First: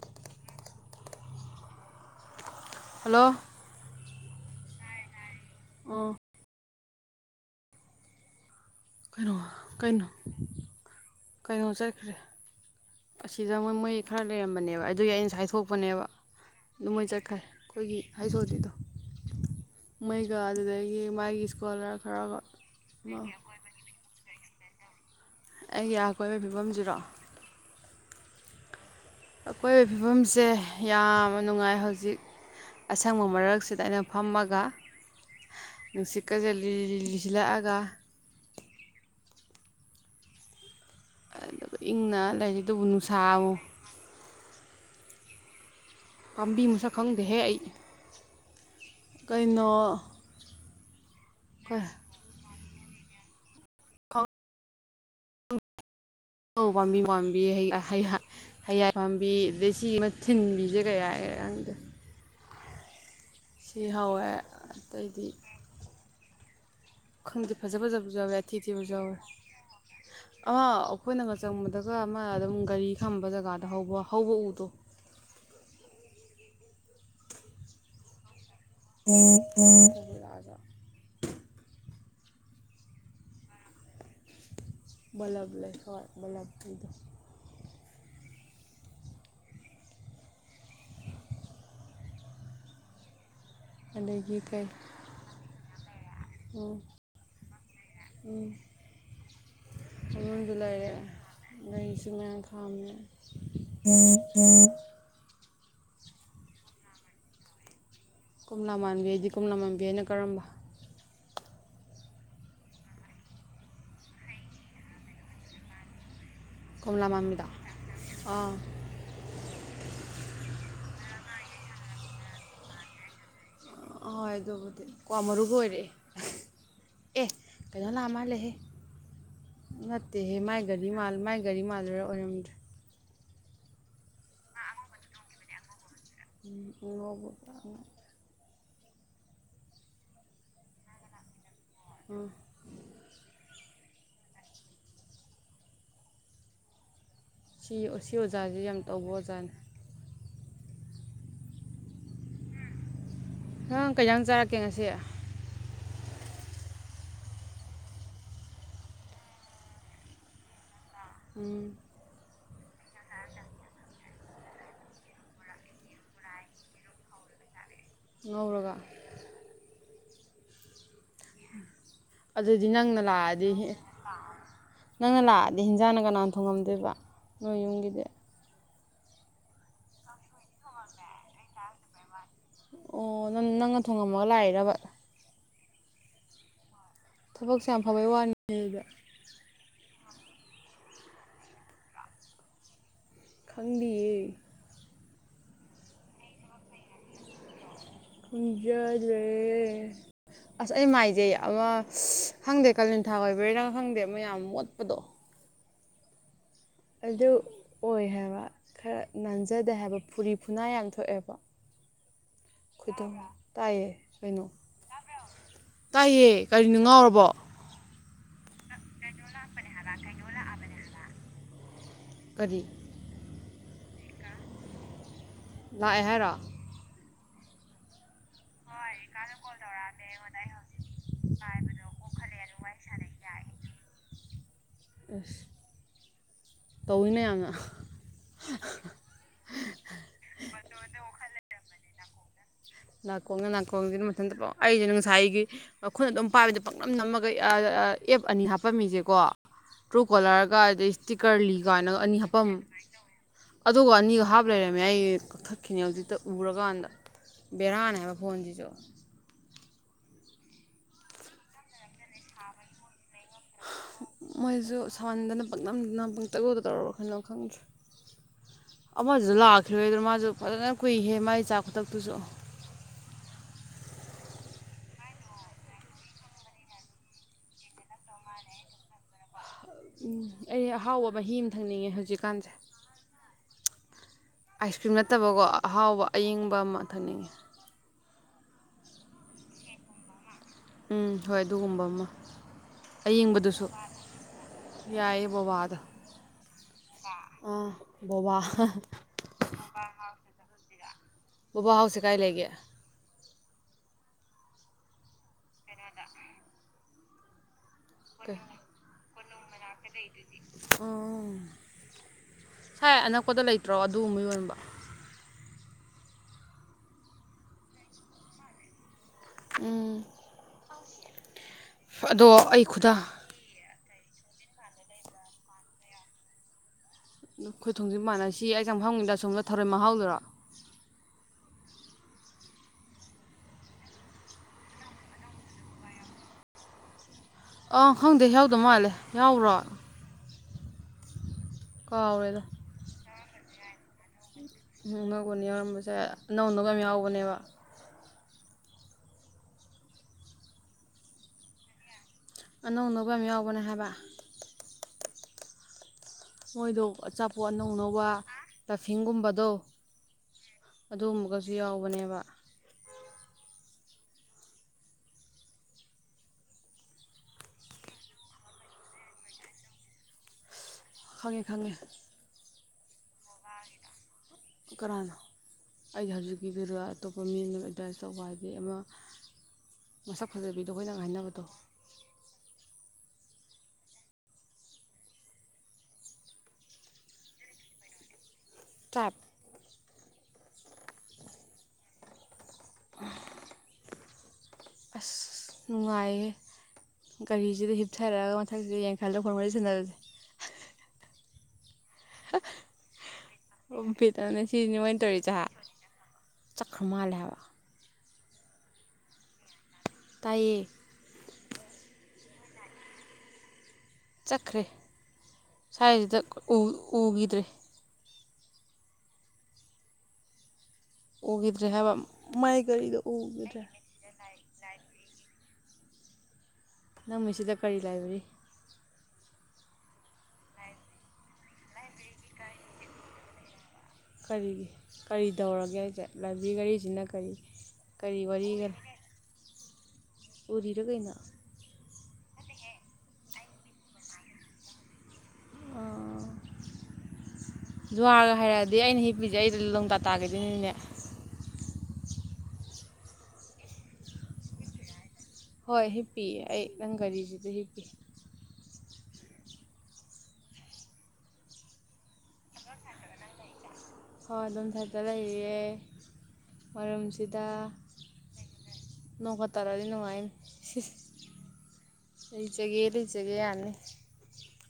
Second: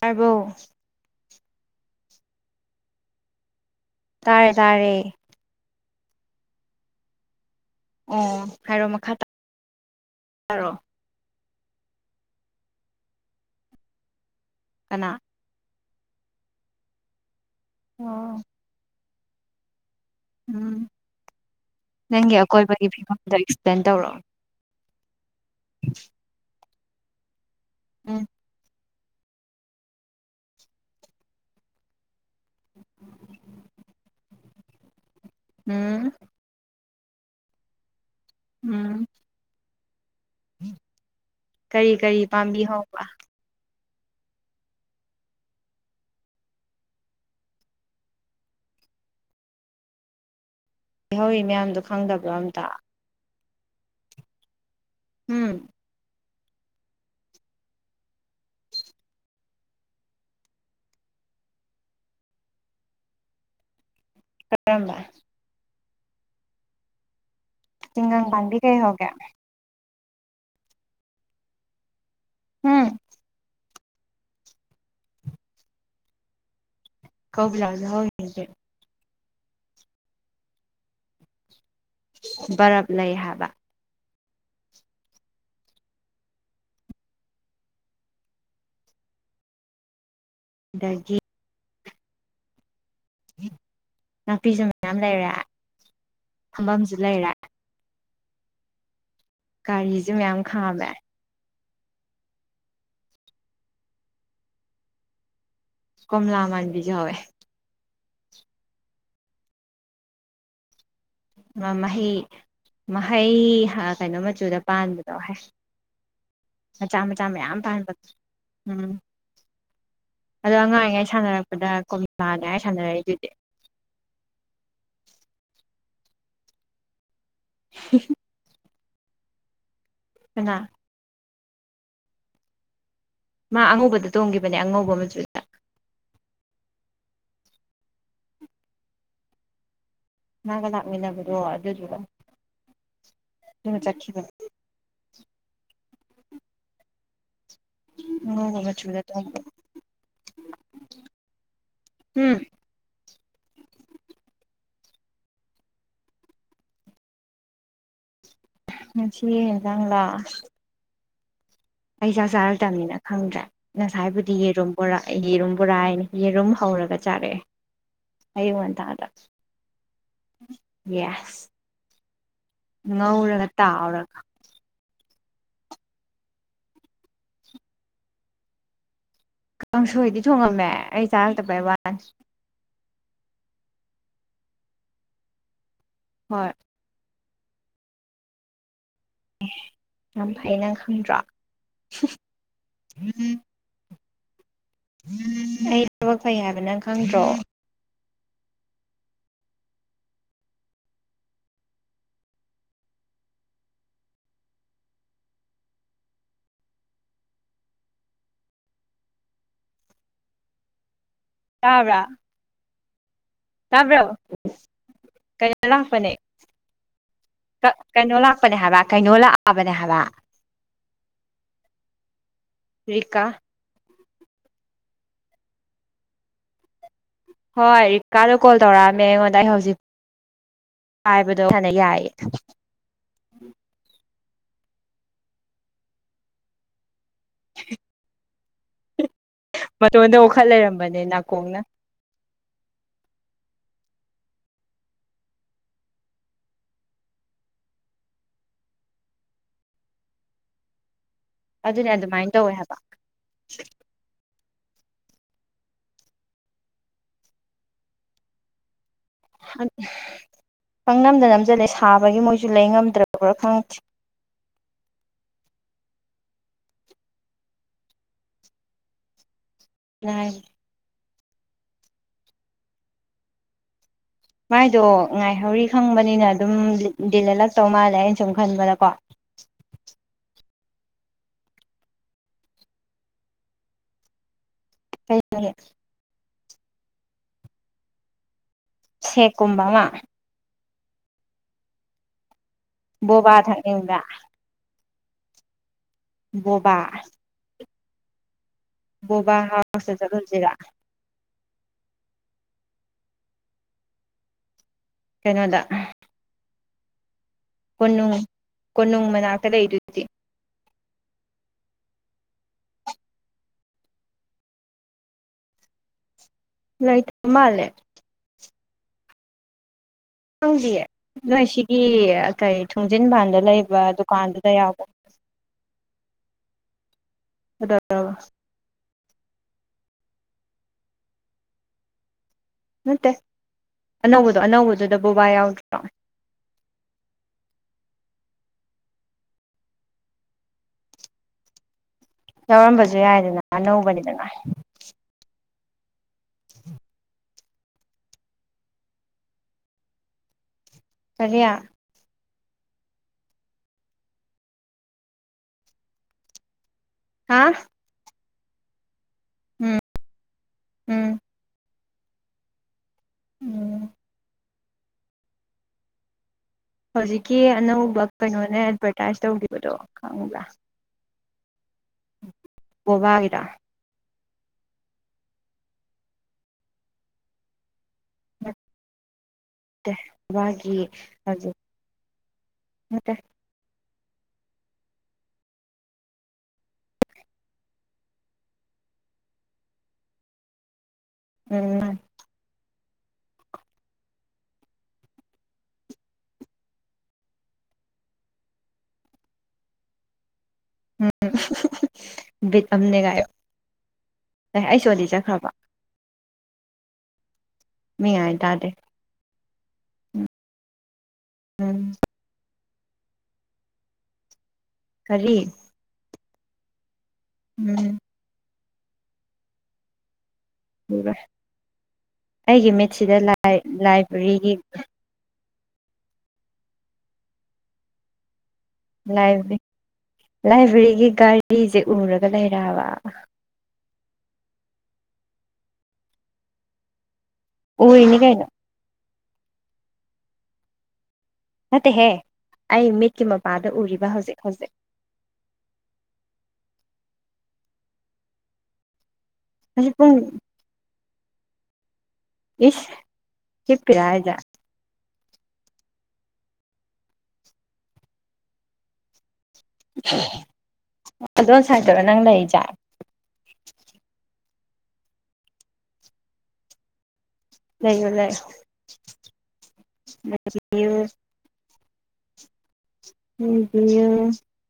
ꯍꯥꯏꯕꯣ ꯍꯜꯂꯣ ꯇꯥꯔꯦ ꯇꯥꯔꯦ ꯑ ꯑꯣ ꯍꯥꯏꯔꯣ ꯃꯈꯥ ꯀꯩꯅꯣ ꯀꯩꯅꯣ ꯇꯥꯔꯣ ꯀꯩꯅꯣ ꯆꯠꯈ꯭ꯔꯦ ꯑꯁꯤꯗ ꯃ ꯃꯣꯏ ꯈꯔ ꯂꯩꯔꯝꯕꯅꯦꯕ ꯑꯗꯨꯒꯤ ꯀꯅꯥ ꯑꯩꯅ ꯉꯥꯏꯁꯥꯏꯊꯣꯛꯄ ꯄꯅꯦꯕ ꯗꯨ ꯃꯣꯏ ꯆꯠꯈ꯭ꯔꯦ ꯑꯩꯈꯣꯏꯒꯤ ꯍꯩꯁ ꯑꯣ ꯗꯤ ꯗꯣ ꯃꯩꯒ ꯎꯝ ꯑꯗꯨꯗꯒꯤ ꯃꯥꯒꯤ ꯁ꯭ꯀꯣꯂꯔ ꯈꯔꯒ ꯄ꯭ꯂꯦꯟ ꯇꯧꯔꯛꯑꯣ ꯑꯩꯒꯤ ꯑꯀꯣꯏꯕꯩ ꯐꯤꯕꯝꯖ [inaudible] ꯎꯝ ꯑꯀꯣꯏꯕꯩ ꯐꯤꯕꯝꯁꯦ ꯌꯥꯝꯅ ꯅꯨꯡꯉꯥꯏ ꯍꯧꯖꯤꯛ ꯑꯁꯪꯕ ꯃꯔꯛꯁꯤꯗ ꯑꯩꯅ ꯐꯝꯃꯒ ꯒꯥ ꯎꯝ ꯅꯨꯡꯁꯤꯠꯀꯁꯦ ꯂꯤꯔꯤ ꯂꯤꯔꯤ [unintelligible] ꯎꯝ [inaudible] ꯑꯗꯨꯒ ꯀꯔꯤ ꯀꯔꯤ ꯏꯪꯅ ꯄꯥꯝꯕꯤ ꯂꯥꯏꯔꯤꯛ ꯗꯨꯕꯨ ꯍꯧꯕ ꯅꯨꯡꯁꯥꯋ ꯄꯥꯝꯕꯤ ꯃꯁꯛ ꯈꯪꯗꯦꯍꯦ ꯑꯩ ꯀꯩꯅꯣ ꯍꯧꯔꯤ ꯃꯌꯥꯝꯗꯣ ꯈꯪꯗꯕ꯭ꯔꯥ ꯃꯤ ꯇ ꯎꯝ ꯎꯧ ꯄꯥꯝꯕꯤ ꯄꯥꯝꯕꯤ ꯍꯩ ꯑ ꯍꯩ ꯑ ꯍꯩꯌꯥꯏ ꯄꯥꯝꯕꯤ ꯗꯩꯁꯤꯒꯤ ꯑꯃ ꯊꯤꯟꯕꯤꯁꯦ ꯀꯩ ꯍꯥꯏꯔ ꯈꯪꯗꯦ ꯁꯤ ꯍꯧꯋꯦ ꯀꯔꯝꯕ ꯑꯇꯩꯗꯤ ꯈꯪꯗꯦ ꯐꯖ ꯐꯖꯕꯁꯨ ꯆꯤꯡꯒꯪ ꯌꯥꯎꯋꯦ ꯄꯥꯝꯕꯤ ꯀꯩ ꯑꯊꯤꯊꯤꯕꯁꯨ ꯍꯧꯒꯦ ꯌꯥꯎꯋꯦ ꯑ ꯑꯩꯈꯣꯏꯅꯒ ꯆꯪꯕꯗꯒ ꯑꯃ ꯑꯗꯨꯝ ꯎꯝ ꯒꯥꯔꯤ ꯈꯝꯕ ꯖꯒꯥ ꯍꯧꯕ ꯍꯧꯕ ꯎꯗꯣ [unintelligible] [unintelligible] ꯕꯔꯞ ꯂꯩ ꯍꯥꯏꯕ ꯕꯂꯞ ꯂꯩ ꯍꯣꯏ ꯕꯂꯞꯀꯤꯗꯣ ꯗꯒꯤ ꯑꯗꯒꯤ ꯅꯥꯄꯤꯁꯨ ꯀꯩ ꯃꯌꯥꯝ ꯂꯩꯔꯦ ꯎꯝ ꯐꯝꯕꯝꯁꯨ ꯂꯩꯔꯦ ꯎꯝ ꯒꯥꯔꯤꯁꯦ ꯃꯌꯥꯝ ꯈꯥꯝꯃꯦ ꯒꯩꯁꯨ ꯃꯌꯥꯝ ꯈꯥꯝꯃꯦ ꯀꯣꯝꯂ ꯃꯟꯕꯤꯖꯨ ꯍꯧꯋꯦ ꯀꯣꯝꯂꯥ ꯃꯥꯟꯕꯤ ꯍꯥꯏꯗꯤ ꯀꯣꯝꯂꯥ ꯃꯥꯟꯕꯤ ꯍꯥꯏꯅ ꯀꯔꯝꯕ ꯃ ꯃꯍꯩ ꯃꯍꯩ ꯑ ꯀꯩꯅꯣ ꯃꯆꯨꯗ ꯄꯥꯟꯕꯗꯣ ꯍꯦ ꯃꯆꯥ ꯀꯣꯝꯂꯥ ꯃꯆꯥ ꯃꯥꯟꯕꯤꯗꯣ ꯃꯌꯥꯝ ꯄꯥꯟꯕ ꯑꯥ ꯎꯝ ꯑꯗꯣ ꯑꯉꯥꯡꯑꯣꯏꯉꯩ ꯁꯥꯟꯅꯔꯛꯄꯗ ꯀꯣꯃꯤꯃꯥꯂꯦ ꯍꯩꯏ ꯁꯥꯟꯅꯔꯛꯏꯗꯨꯗꯤ ꯍꯍꯣꯏ ꯑꯗꯨꯕꯨꯗꯤ ꯀ꯭ꯋꯥ ꯃꯔꯨ ꯂꯣꯏꯔꯛꯑꯦ ꯑꯦ ꯀꯩꯅꯣ ꯑ ꯃꯜꯂꯦꯍꯦ ꯅꯠꯇꯦꯍꯦ ꯀꯅꯥ ꯃꯥꯏ ꯒꯔꯤ ꯃꯥꯜ ꯃꯥꯏ ꯒꯥꯔꯤ ꯃꯥꯜꯂꯨꯔꯥ ꯑꯣꯏꯔꯝꯗ꯭ꯔꯦ ꯃꯥ ꯑꯉꯧꯕꯗ ꯇꯣꯡꯈꯤꯕꯅꯦ ꯑꯉꯧꯕ ꯃꯆꯨꯗ [inaudible] ꯃꯥꯅꯥꯒ ꯂꯥꯛꯃꯤꯟꯅꯕꯗꯣ ꯑꯗꯨ ꯎꯝ [unintelligible] ꯑꯗꯨ ꯆꯠꯈꯤꯕ ꯁꯤ ꯁꯤ ꯑꯉꯧꯕ ꯑꯣꯖꯥꯁꯦ ꯌꯥꯝ ꯃꯆꯨꯗ ꯇꯧꯕ ꯇꯣꯡꯕ ꯑꯣꯖꯥꯅꯤ [inaudible] ꯎꯝ ꯅꯪ ꯀꯩ ꯖꯥꯡ ꯆꯥꯔꯛꯀꯦ ꯉꯁꯤ ꯉꯁꯤ ꯍꯦꯟꯖꯥꯡ ꯂꯥ ꯎꯝ ꯑꯩ ꯆꯥꯛ ꯆꯥꯔꯛꯇꯝꯅꯤꯅ ꯈꯪꯗ꯭ꯔꯦ ꯉꯁꯥꯏꯕꯨꯗꯤ ꯌꯦꯔꯨꯝ ꯕꯣꯔꯥ ꯌꯦꯔꯨꯝ ꯕꯣꯔꯥ ꯌꯦ ꯌꯦꯔꯨꯝ ꯍꯧꯔꯒ ꯆꯥꯔꯛꯑꯦ ꯑꯌꯨꯛ ꯉꯧꯔꯒ ꯉꯟꯇꯗ [inaudible] ꯌꯦꯁ ꯑꯗꯨꯗꯤ ꯅꯪꯅ ꯉꯧꯔꯒ ꯂꯥꯛꯑꯗꯤ ꯇꯥꯎꯔꯒ ꯅꯪꯅ ꯂꯥꯛꯑꯗꯤ ꯍꯤꯟꯖꯥꯡꯅ ꯀꯅꯥꯅ ꯊꯣꯡꯉꯝꯗꯣꯏꯕ ꯅꯣꯏ ꯌꯨꯝꯒꯤꯗꯤ ꯀꯥꯡꯁꯣꯏꯗꯤ ꯊꯣꯡꯉꯝꯃꯦ ꯑꯩ ꯆꯥꯔꯛꯇꯕꯩ ꯋꯥꯅꯤ ꯑꯣ ꯅꯪ ꯅꯪꯅ ꯊꯣꯉꯝꯃꯒ ꯂꯥꯛꯏꯔꯕ ꯍꯣꯏ ꯊꯕꯛꯁꯦ ꯌꯥꯝ ꯐꯕꯩ ꯋꯥꯅꯤꯅꯦ ꯑꯩꯗꯤ ꯌꯥꯝ ꯐꯩ ꯅꯪ ꯈꯪꯗ꯭ꯔꯣ ꯈꯪꯗꯤꯌꯦ [inaudible] ꯑꯩ ꯊꯕꯛ ꯐꯩ ꯍꯥꯏꯕ ꯅꯪ ꯈꯪꯗ꯭ꯔꯣ ꯈꯪꯖꯗ꯭ꯔꯦ ꯑꯁ ꯑꯩ ꯃꯥꯏꯖꯦ ꯑꯃ ꯈꯪꯗꯦ ꯀꯥꯂꯦꯟꯊꯥ ꯑꯣꯏꯕꯩꯔꯥ ꯈꯪꯗꯦ ꯑꯃꯌꯥꯝ ꯃꯣꯠꯄꯗꯣ ꯑꯗꯨ ꯑꯣꯏ ꯍꯥꯏꯕ ꯈꯔ ꯅꯥꯟꯖꯗꯦ ꯍꯥꯏꯕ ꯐꯨꯔꯤ ꯐꯨꯅꯥꯏ ꯌꯥꯝ ꯊꯣꯛꯑꯦꯕ ꯇꯕ꯭ꯔꯥ [unintelligible] ꯇꯥꯕ꯭ꯔꯣ ꯀꯩꯅꯣ ꯀꯩꯅꯣ ꯂꯥꯛꯄꯅꯦ ꯇꯥꯏꯌꯦ ꯀꯔꯤꯅꯣ ꯉꯥꯎꯔꯕꯣ ꯀ ꯀꯅꯣ ꯂꯥꯛ ꯄꯅꯦ ꯍꯥꯏꯕ ꯀꯩꯅꯣ ꯂꯥ [unintelligible] ꯍꯥꯏꯕ ꯀꯔꯤ ꯔꯤꯀꯥ [inaudible] ꯂꯥꯛꯑꯦ ꯍꯥꯏꯔꯣ ꯍꯣꯏ ꯀꯥꯔꯛ ꯀꯣꯜ ꯇꯧꯔꯛꯑꯝꯃꯦ ꯑꯩꯉꯣꯟꯗ ꯑꯩ ꯍꯧꯖꯤꯛ ꯄꯥꯏꯕꯗꯣ [unintelligible] ꯑꯁ ꯇꯧꯋꯤ ꯃꯌꯥꯝꯅ ꯃꯇꯣꯟꯗ ꯋꯥꯈꯠ ꯂꯩꯔꯝꯕꯅꯦ ꯅꯥꯀꯣꯡꯅ ꯅꯥꯀꯣꯡꯗ ꯅꯥꯀꯣꯡꯁꯤꯅ ꯃꯊꯟꯇ ꯂꯣꯏ ꯑꯩꯁꯤꯅ ꯉꯁꯥꯏꯒꯤ ꯃꯈꯨꯠ ꯑꯗꯨꯝ ꯄꯥꯏꯕꯗ ꯄꯥꯛꯅꯝ ꯅꯝꯃꯒ ꯑ ꯑꯦꯞ ꯑꯅꯤ ꯍꯥꯞꯄꯝꯃꯤꯁꯦꯀꯣ ꯇ꯭ꯔꯨ ꯀꯣꯂꯔꯒ ꯑꯗꯩ ꯇꯤꯀꯔꯂꯤ ꯑꯗꯨꯅꯦ ꯀꯥꯏꯅꯒ ꯑꯅꯤ ꯑꯗꯨꯃꯥꯏꯅ ꯍꯥꯞꯄꯝ ꯇꯧꯋꯦ ꯍꯥꯏꯕ ꯑꯗꯨꯒ ꯑꯅꯤꯒ ꯍꯥꯞ ꯂꯩꯔꯝ ꯃꯌꯥꯏ ꯀꯛꯊꯛꯈꯤꯅꯦ ꯍꯧꯖꯤꯛꯇ ꯎꯔꯀꯥꯟꯗ ꯕꯦꯔꯥꯅꯦꯕ ꯐꯣꯟꯁꯤꯁꯨ ꯄꯪ ꯅꯝꯗ ꯅꯝꯁꯤꯜꯂꯦ ꯁꯥꯕꯒꯤ ꯃꯣꯏꯁꯨ ꯂꯩ ꯉꯝꯗ꯭ꯔ ꯃꯣꯏꯁꯨ ꯁꯥꯎꯍꯟꯗꯅ ꯄꯥꯛꯅꯝꯗ ꯅꯝ ꯄꯨꯡꯇꯧꯗ ꯇꯧꯔꯕ ꯀꯦꯅꯣ ꯈꯪꯗ꯭ꯔꯦ ꯑꯃꯗꯨꯁꯨ ꯂꯥꯛ ꯂꯣꯏꯔꯦꯗꯅ ꯃꯥꯁꯨ ꯍꯥꯏ ꯐꯖꯅ ꯀꯨꯏꯍꯦ ꯃꯥꯏ ꯆꯥ ꯈꯨꯊꯛꯇꯨꯁꯨ ꯃꯥꯏꯗꯣ ꯉꯥꯏꯍꯧꯔꯤ ꯈꯪꯕꯅꯤꯅ ꯑꯗꯨꯝ ꯗꯤꯂꯂꯦꯂꯛꯇꯧ ꯃꯥꯜꯂꯦ ꯑꯩꯅ ꯁꯨꯝ ꯈꯟꯕꯗꯀꯣ ꯎꯝ ꯑꯩ ꯑꯍꯥꯎꯕ ꯃꯍꯤ ꯑꯃ ꯊꯛꯅꯤꯡꯉꯦ ꯍꯧꯖꯤꯛꯀꯥꯟꯁꯦ ꯑꯥꯏꯁ ꯀ꯭ꯔꯤꯝ ꯅꯠꯇꯕꯀꯣ ꯑꯍꯥꯎꯕ ꯑꯌꯤꯡꯕ ꯕꯃꯥ ꯊꯛꯅꯤꯡꯉꯦ ꯁꯦꯛ ꯀꯨꯝꯕꯃ ꯎꯝ ꯍꯣꯏ ꯑꯗꯨꯒꯨꯝꯕ ꯑꯃ ꯕꯣꯕꯥ ꯊꯛꯅꯤꯡꯕ꯭ꯔꯥ ꯌꯥꯏ ꯕꯣꯕꯥꯗꯣ ꯕꯣꯕꯥ ꯎꯝ ꯕꯣꯕꯥ ꯕꯣꯕꯥ ꯍꯥꯎꯁꯇ ꯆꯠꯂꯨꯁꯤꯔ ꯕꯣꯕꯥ ꯍꯥꯎꯁꯦ ꯀꯥꯏ ꯂꯩꯒꯦ ꯀꯩꯅꯣꯗ ꯀꯣꯅꯨꯡ ꯀꯣꯅꯨꯡ ꯃꯅꯥꯛ [inaudible] ꯑꯣ ꯁꯥꯏ ꯑꯅꯛꯄꯗ ꯂꯩꯇ꯭ꯔꯣ ꯑꯗꯨꯝꯕ ꯌꯣꯟꯕ ꯂꯩꯇꯕ ꯃꯥꯂꯦ ꯎꯝ ꯎꯗꯤꯌꯦ ꯅꯣꯏꯁꯤ ꯀꯤ ꯑꯗꯣ ꯑꯩ ꯀꯩ ꯈꯨꯗꯥ ꯊꯣꯡꯖꯤꯟꯕꯥꯟꯗ ꯂꯩꯕ ꯗꯨꯀꯥꯟꯗꯨꯗ ꯌꯥꯎꯕꯅꯦ ꯑꯩꯈꯣꯏ ꯊꯣꯡꯖꯤꯟ ꯃꯥꯟꯅꯁꯤ ꯍꯦꯛ ꯆꯪ ꯐꯃꯒꯤꯗ ꯑꯁꯨꯝꯕ ꯊꯔꯣꯏ ꯃꯍꯥꯎꯗꯨꯔ ꯅꯠꯇꯦ ꯑꯅꯧꯕꯗꯣ ꯑꯅꯧꯕꯗꯨꯗ ꯕꯣꯕꯥ ꯌꯥꯎꯗ꯭ꯔꯣ ꯑꯥꯎ ꯈꯪꯗꯦ ꯌꯥꯎꯗ ꯃꯥꯜꯂꯦ ꯌꯥꯎꯕ꯭ꯔꯣ ꯀꯥꯎꯔꯦꯗ ꯌꯥꯎꯔꯝꯕꯁꯨ ꯌꯥꯏꯗꯅ ꯑꯅꯧꯕꯅꯤꯗꯅ ꯎꯅꯧꯕꯅꯦ ꯌꯥꯎꯔꯝꯕꯁꯨ ꯌꯥꯏ ꯑꯅꯧ ꯑꯅꯧꯕ ꯌꯥꯝ ꯌꯥꯎꯕꯅꯦꯕ ꯀꯔꯤ ꯑꯅꯧ ꯑꯅꯧꯕ ꯌꯥꯝ ꯌꯥꯎꯕꯅꯦ ꯍꯥꯏꯕ ꯃꯣꯏꯗꯣ ꯍꯥ ꯑꯆꯥꯄꯣꯠ ꯑꯅꯧ ꯑꯅꯧꯕ [unintelligible] ꯍꯤꯡꯒꯨꯝꯕꯗꯣ ꯎꯝ ꯎꯝ ꯑꯗꯨꯒꯨꯝꯕꯒꯁꯨ ꯌꯥꯎ ꯕꯅꯦꯕ ꯎꯝ ꯍꯧꯖꯤꯛꯀꯤ ꯑꯅꯧꯕ ꯀꯩꯅꯣꯅꯦ ꯑꯦꯠꯚꯔꯇꯥꯏꯁ ꯇꯧꯈꯤꯕꯗꯣ ꯈꯪꯕ꯭ꯔꯥ ꯈꯪꯉꯦ ꯈꯪꯉꯦ ꯕꯣꯕꯥꯒꯤꯗꯣ ꯀꯅꯥꯅꯣ ꯑꯩ ꯍꯧꯖꯤꯀꯤꯗꯨꯔ ꯑꯇꯣꯞꯄ ꯃꯤ ꯗꯔ ꯇꯧꯕ ꯍꯥꯏꯗꯤ ꯑꯃ ꯅꯠꯇꯦ ꯃꯁꯛ ꯐꯖꯕꯤꯗꯣ ꯕꯣꯕꯥꯒꯤ ꯑꯩꯈꯣꯏꯅꯒ ꯍꯥꯏꯅꯕꯗꯣ ꯍꯧꯖꯤꯛ ꯅꯠꯇꯦ [unintelligible] [unintelligible] ꯑꯁ ꯅꯨꯡꯉꯥꯏꯌꯦ ꯒꯥꯔꯤꯁꯤꯗ ꯍꯤꯞꯊꯔꯒ ꯃꯊꯛꯁꯤꯗ ꯌꯦꯡꯈꯜꯂꯒ ꯐꯣꯟ ꯋꯥꯔꯤ ꯁꯟꯅꯕꯁꯦ [unintelligible] ꯕꯤꯠ ꯑꯝꯅꯦ ꯀꯥꯏꯌꯣ ꯎꯝ ꯕꯤꯠ ꯑꯝꯅꯦ ꯑꯦ ꯁꯤꯖꯤꯅꯦ ꯑꯩ ꯃꯣꯏ ꯁꯣꯜꯂꯤ ꯇꯧꯔꯤꯁꯦ ꯍꯥ ꯆꯠꯈ꯭ꯔꯕ ꯆꯠꯈ꯭ꯔ ꯃꯥꯜꯂꯦ ꯍꯥꯏꯕ [inaudible] ꯃꯤꯉꯥꯏ ꯇꯥꯗꯦ ꯇꯥꯏꯌꯦ ꯎꯝ ꯈ꯭ꯔꯦ ꯀꯔꯤ ꯁ꯭ꯋꯥꯏꯖꯤꯗ ꯎ ꯎꯒꯤꯗ꯭ꯔꯦ ꯎꯝ ꯗꯨꯒ ꯎꯈꯤꯗ꯭ꯔꯦ ꯍꯥꯏꯕ ꯃꯥꯏ ꯑꯩꯒꯤ ꯒꯥꯔꯤꯗꯣ ꯃꯤꯠꯁꯤꯗ ꯂꯥꯏ ꯎꯈꯤꯗ꯭ꯔꯦ ꯂꯥꯏꯕꯦꯔꯤ [unintelligible] ꯅꯪ ꯃꯤꯁꯤꯗ ꯀꯔꯤ ꯂꯥꯏꯍꯣꯔꯤ ꯂꯥꯏꯕ꯭ꯔꯤ ꯂꯥꯏꯕ꯭ꯔꯦꯔꯤꯒꯤ ꯒꯥꯔꯤꯁꯦ ꯎꯔꯒ ꯂꯩꯔꯦ ꯍꯥꯏꯕ ꯀꯔꯤꯒꯤ ꯀꯔꯤ ꯇꯧꯔꯒꯦ ꯍꯥꯏꯖꯦ ꯂꯥꯏꯕꯤꯔꯤ ꯒꯥꯔꯤꯁꯤꯅ ꯀꯩ ꯎꯔꯤꯅꯤ ꯀꯔꯤ ꯀꯩꯅꯣ ꯋꯥꯔꯤꯒ ꯎꯔꯤꯔ ꯀꯩꯅꯣ ꯑꯠꯇꯦꯍꯦ ꯑꯩ ꯃꯤꯠꯀꯤ ꯃꯄꯥꯗ ꯎꯔꯤꯕ ꯍꯧꯖꯤꯛ ꯍꯧꯖꯤꯛ ꯑꯣ ꯖꯨꯋꯥꯔꯒ ꯍꯥꯏꯔꯛꯑꯗꯤ ꯑꯩꯅ ꯍ ꯕꯤꯁꯦ ꯑꯩꯁꯨ ꯍꯧꯖꯤꯛ ꯂꯣꯡꯗꯥ ꯄꯨꯡ ꯇꯥꯈꯤꯗꯣꯏꯅꯤꯅꯦ ꯏꯁ ꯍꯤꯞꯄꯤꯔ ꯍꯥꯏꯖꯦ ꯍꯣꯏ ꯍꯤꯞꯄꯤꯌꯦ ꯑꯩ ꯅꯪ ꯒꯥꯔꯤꯁꯤꯗ ꯍꯤꯞꯄꯤ ꯑꯗꯣꯟ ꯁꯥꯥꯑꯥꯏ꯭ꯇ ꯇꯔꯣ ꯅꯪ ꯂꯩꯔꯤꯖꯦ ꯍꯣꯏ ꯑꯗꯣꯝ ꯁꯑꯥꯏ꯭ꯇꯇ ꯂꯩꯔꯤꯌꯦ ꯃꯔꯝ ꯁꯤꯗ ꯂꯩꯌꯨ ꯅꯣꯡꯒ ꯇꯥꯔꯛꯑꯗꯤ ꯅꯨꯡꯉꯥꯏꯅꯤ ꯂꯩꯌꯨ ꯁꯤꯁ ꯂꯩꯖꯒꯦ ꯂꯩ [unintelligible]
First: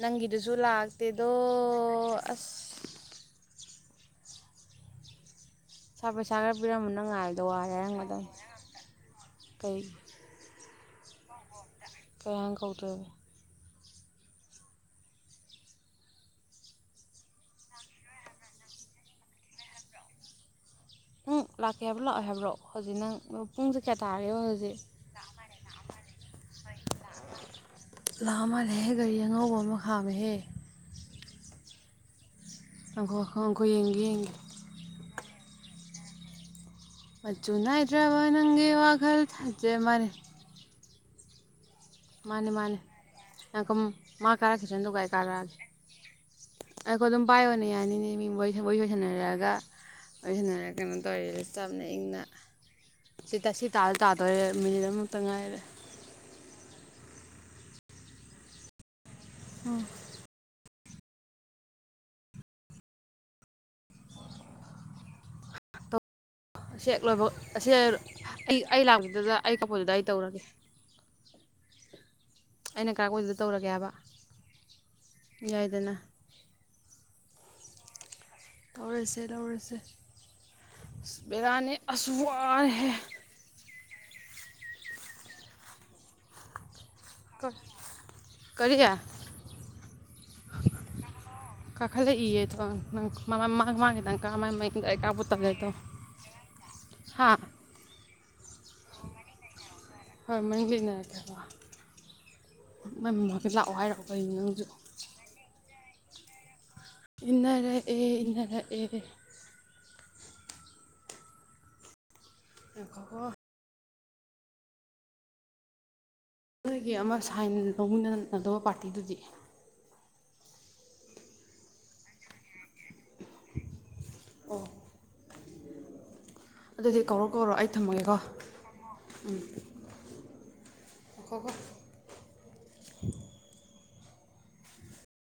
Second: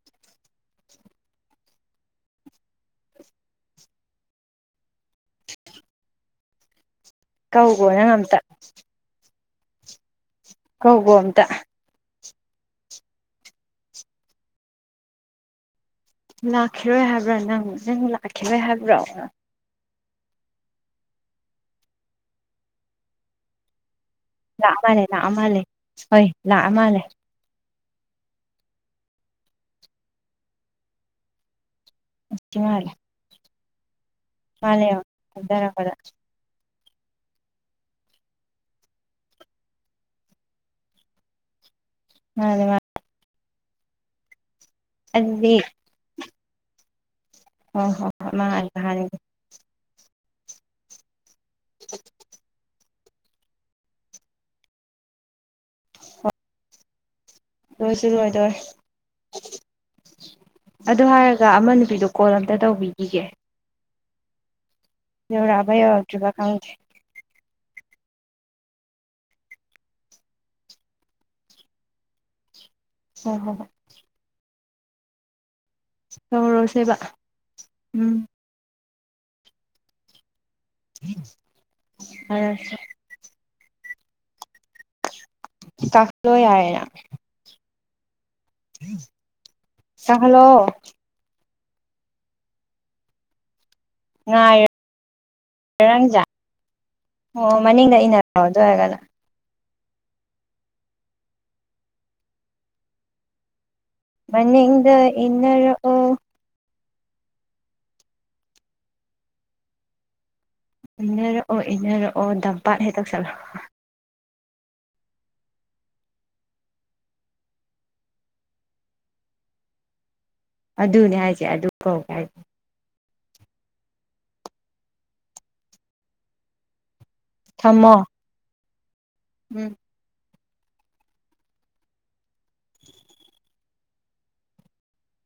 ꯅꯪꯒꯤꯗꯨꯁꯨ ꯂꯥꯛꯇꯦꯗꯣ ꯑꯁ ꯁꯔ ꯄꯩꯁꯥ ꯈꯔ ꯄꯤꯔꯝ ꯅꯪ ꯉꯥꯏꯕꯗ ꯋꯥꯔꯦ ꯀꯧꯒꯣ ꯅꯪ ꯍꯥꯏꯔꯝꯒꯗꯝꯅꯦ ꯑꯝꯇ ꯀꯩ ꯀꯧꯒꯣ ꯑꯝꯇ [unintelligible] ꯂꯥꯛꯈꯤꯔꯣꯏ ꯍꯥꯏꯕ꯭ꯔꯥ ꯅꯪ ꯅꯪ ꯂꯥꯛꯈꯤꯔꯣꯏ ꯍꯥꯏꯕ꯭ꯔꯣ ꯅꯪ ꯂꯥꯛꯀꯦ ꯍꯥꯏꯕ꯭ꯔꯣ ꯂꯥꯛꯑꯣꯏ ꯍꯥꯏꯕ꯭ꯔꯣ ꯍꯧꯖꯤꯛ ꯅꯪ ꯄꯨꯡꯖꯦ ꯀꯌꯥ ꯇꯥꯔꯒꯦꯕ ꯂꯥꯛꯑ ꯍꯧꯖꯤꯛ ꯃꯥꯜꯂꯦ ꯂꯥꯛꯑ ꯃꯥꯜꯂꯦ ꯁꯣꯏ ꯂꯥꯛꯑ ꯃꯥꯜꯂꯦ ꯂꯥꯛꯑ ꯃꯥꯜꯂꯦꯍꯦ ꯒꯥꯔꯤ ꯑꯉꯧꯕ ꯑꯃ ꯈꯥꯝꯃꯦꯍꯦ [unintelligible] ꯈꯣ ꯌꯦꯡꯒꯦ ꯌꯦꯡꯒꯦ ꯃꯅꯥ ꯌꯥꯎ ꯊꯦꯡꯗꯔꯛꯄꯗ ꯃꯆꯨ ꯅꯥꯏꯗ꯭ꯔꯕ ꯅꯪꯒꯤ ꯋꯥꯈꯜ ꯊꯥꯖ ꯃꯅꯤ ꯃꯥꯅꯦ ꯃꯥꯅꯦ ꯉꯥꯏꯈꯣ ꯃꯥꯠ ꯇꯥꯖꯁꯥꯅꯨ ꯒꯥꯔꯤ ꯑꯗꯨꯗꯤ ꯀꯔꯛꯑꯒꯦ [unintelligible] ꯄꯥꯏꯌꯨꯅꯦ ꯑꯣ ꯍꯣ ꯌꯥꯅꯤꯅꯦ ꯃꯤ ꯍꯣꯏ ꯃꯉꯥꯏꯕ ꯋꯥꯔꯤ [unintelligible] ꯍꯥꯟꯅꯒꯤ ꯁꯅꯔꯒ ꯑꯩ ꯅꯥꯔꯦ ꯀꯩꯅꯣꯝ ꯇꯧꯔꯦꯗ ꯁꯤ ꯆꯝꯅ ꯏꯪꯅ ꯁꯤ ꯇꯁꯤ ꯇꯥ ꯇꯥꯗꯣꯔꯦ ꯃꯤꯅꯤꯠ ꯑꯃꯥꯃꯨꯇꯪ ꯉꯥꯏꯔꯦ [inaudible] ꯂꯣꯏꯁꯨ ꯂꯣꯏꯗꯣꯔꯦ ꯎꯝ ꯑꯗꯨ ꯍꯥꯏꯔꯒ ꯑꯃ ꯅꯨꯄꯤꯗꯣ ꯀꯣꯜ ꯑꯝꯇ ꯇꯧꯕꯤꯈꯤꯒꯦ ꯌꯧꯔꯛꯑꯕ ꯌꯧꯔꯛ ꯁꯤ ꯍꯦꯛ ꯂꯣꯕꯒ [unintelligible] ꯑꯩ ꯑꯩ ꯂꯥꯛꯄꯗꯨꯗ ꯑꯩ ꯀꯄꯣꯗꯨꯗ ꯑꯩ ꯇꯧꯔꯒꯦ [inaudible] ꯑꯩꯅ ꯍꯣꯏ ꯀꯔꯛꯄꯩꯗꯨꯗ ꯇꯧꯔꯒꯦ ꯍꯥꯏꯕ ꯌꯥꯏꯗꯅ ꯇꯧꯔꯣꯁꯦꯕ ꯎꯝ ꯂꯧꯔꯁꯦ ꯂꯧꯔꯁꯦ ꯕꯦꯔꯥꯅꯦ ꯑꯁ ꯐꯔꯁꯦ ꯋꯥꯏꯍꯦ ꯆꯠꯂꯣ ꯌꯥꯔꯦ ꯅꯪ [inaudible] [inaudible] ꯆꯍꯜꯂꯣ ꯀꯥꯈꯂꯛꯏꯌꯦ ꯊꯣꯡ ꯅꯪ ꯃꯔꯥꯃꯛ ꯉꯥꯏꯔꯦ ꯅꯪꯁꯦ [unintelligible] ꯑꯣ [unintelligible] ꯍꯣꯏ ꯃꯅꯤꯡꯗ ꯏꯟꯅꯔꯛꯀꯦ ꯍꯥꯏꯕ ꯃꯥꯏ ꯃꯃꯥꯡꯗ ꯂꯥꯛꯑꯣ ꯍꯥꯏꯔꯣ ꯃꯅꯤꯡꯗ ꯏꯟꯅꯔꯛ ꯏꯟꯅꯔꯛ ꯑꯦ ꯏꯟꯅꯔꯛ ꯑꯦ ꯏꯟꯅꯔꯛ ꯑꯣ ꯏꯟꯅꯔꯛ ꯑꯣ ꯗꯝꯄꯥꯥꯠ ꯍꯦꯛ ꯉꯥꯏꯈꯣꯀꯣ ꯇꯧꯁꯜꯂꯣ ꯅꯣꯏꯒꯤ ꯑꯃ ꯁꯥꯏꯟ ꯂꯧꯃꯤꯟꯅꯗꯧꯕ ꯄꯥꯔꯇꯤꯗꯨꯗꯤ ꯑꯗꯨꯅꯦ ꯍꯥꯏꯁꯦ ꯑꯗꯨ ꯀꯧꯀꯦ ꯍꯥꯏ [inaudible] ꯑꯗꯨꯗꯤ ꯀꯧꯔꯛ ꯀꯣꯔꯣ ꯑꯩ ꯊꯝꯃꯣ ꯊꯝꯃꯒꯦꯀꯣ ꯎꯝ [inaudible] ꯉꯥꯏꯈꯣ ꯀꯣ [inaudible]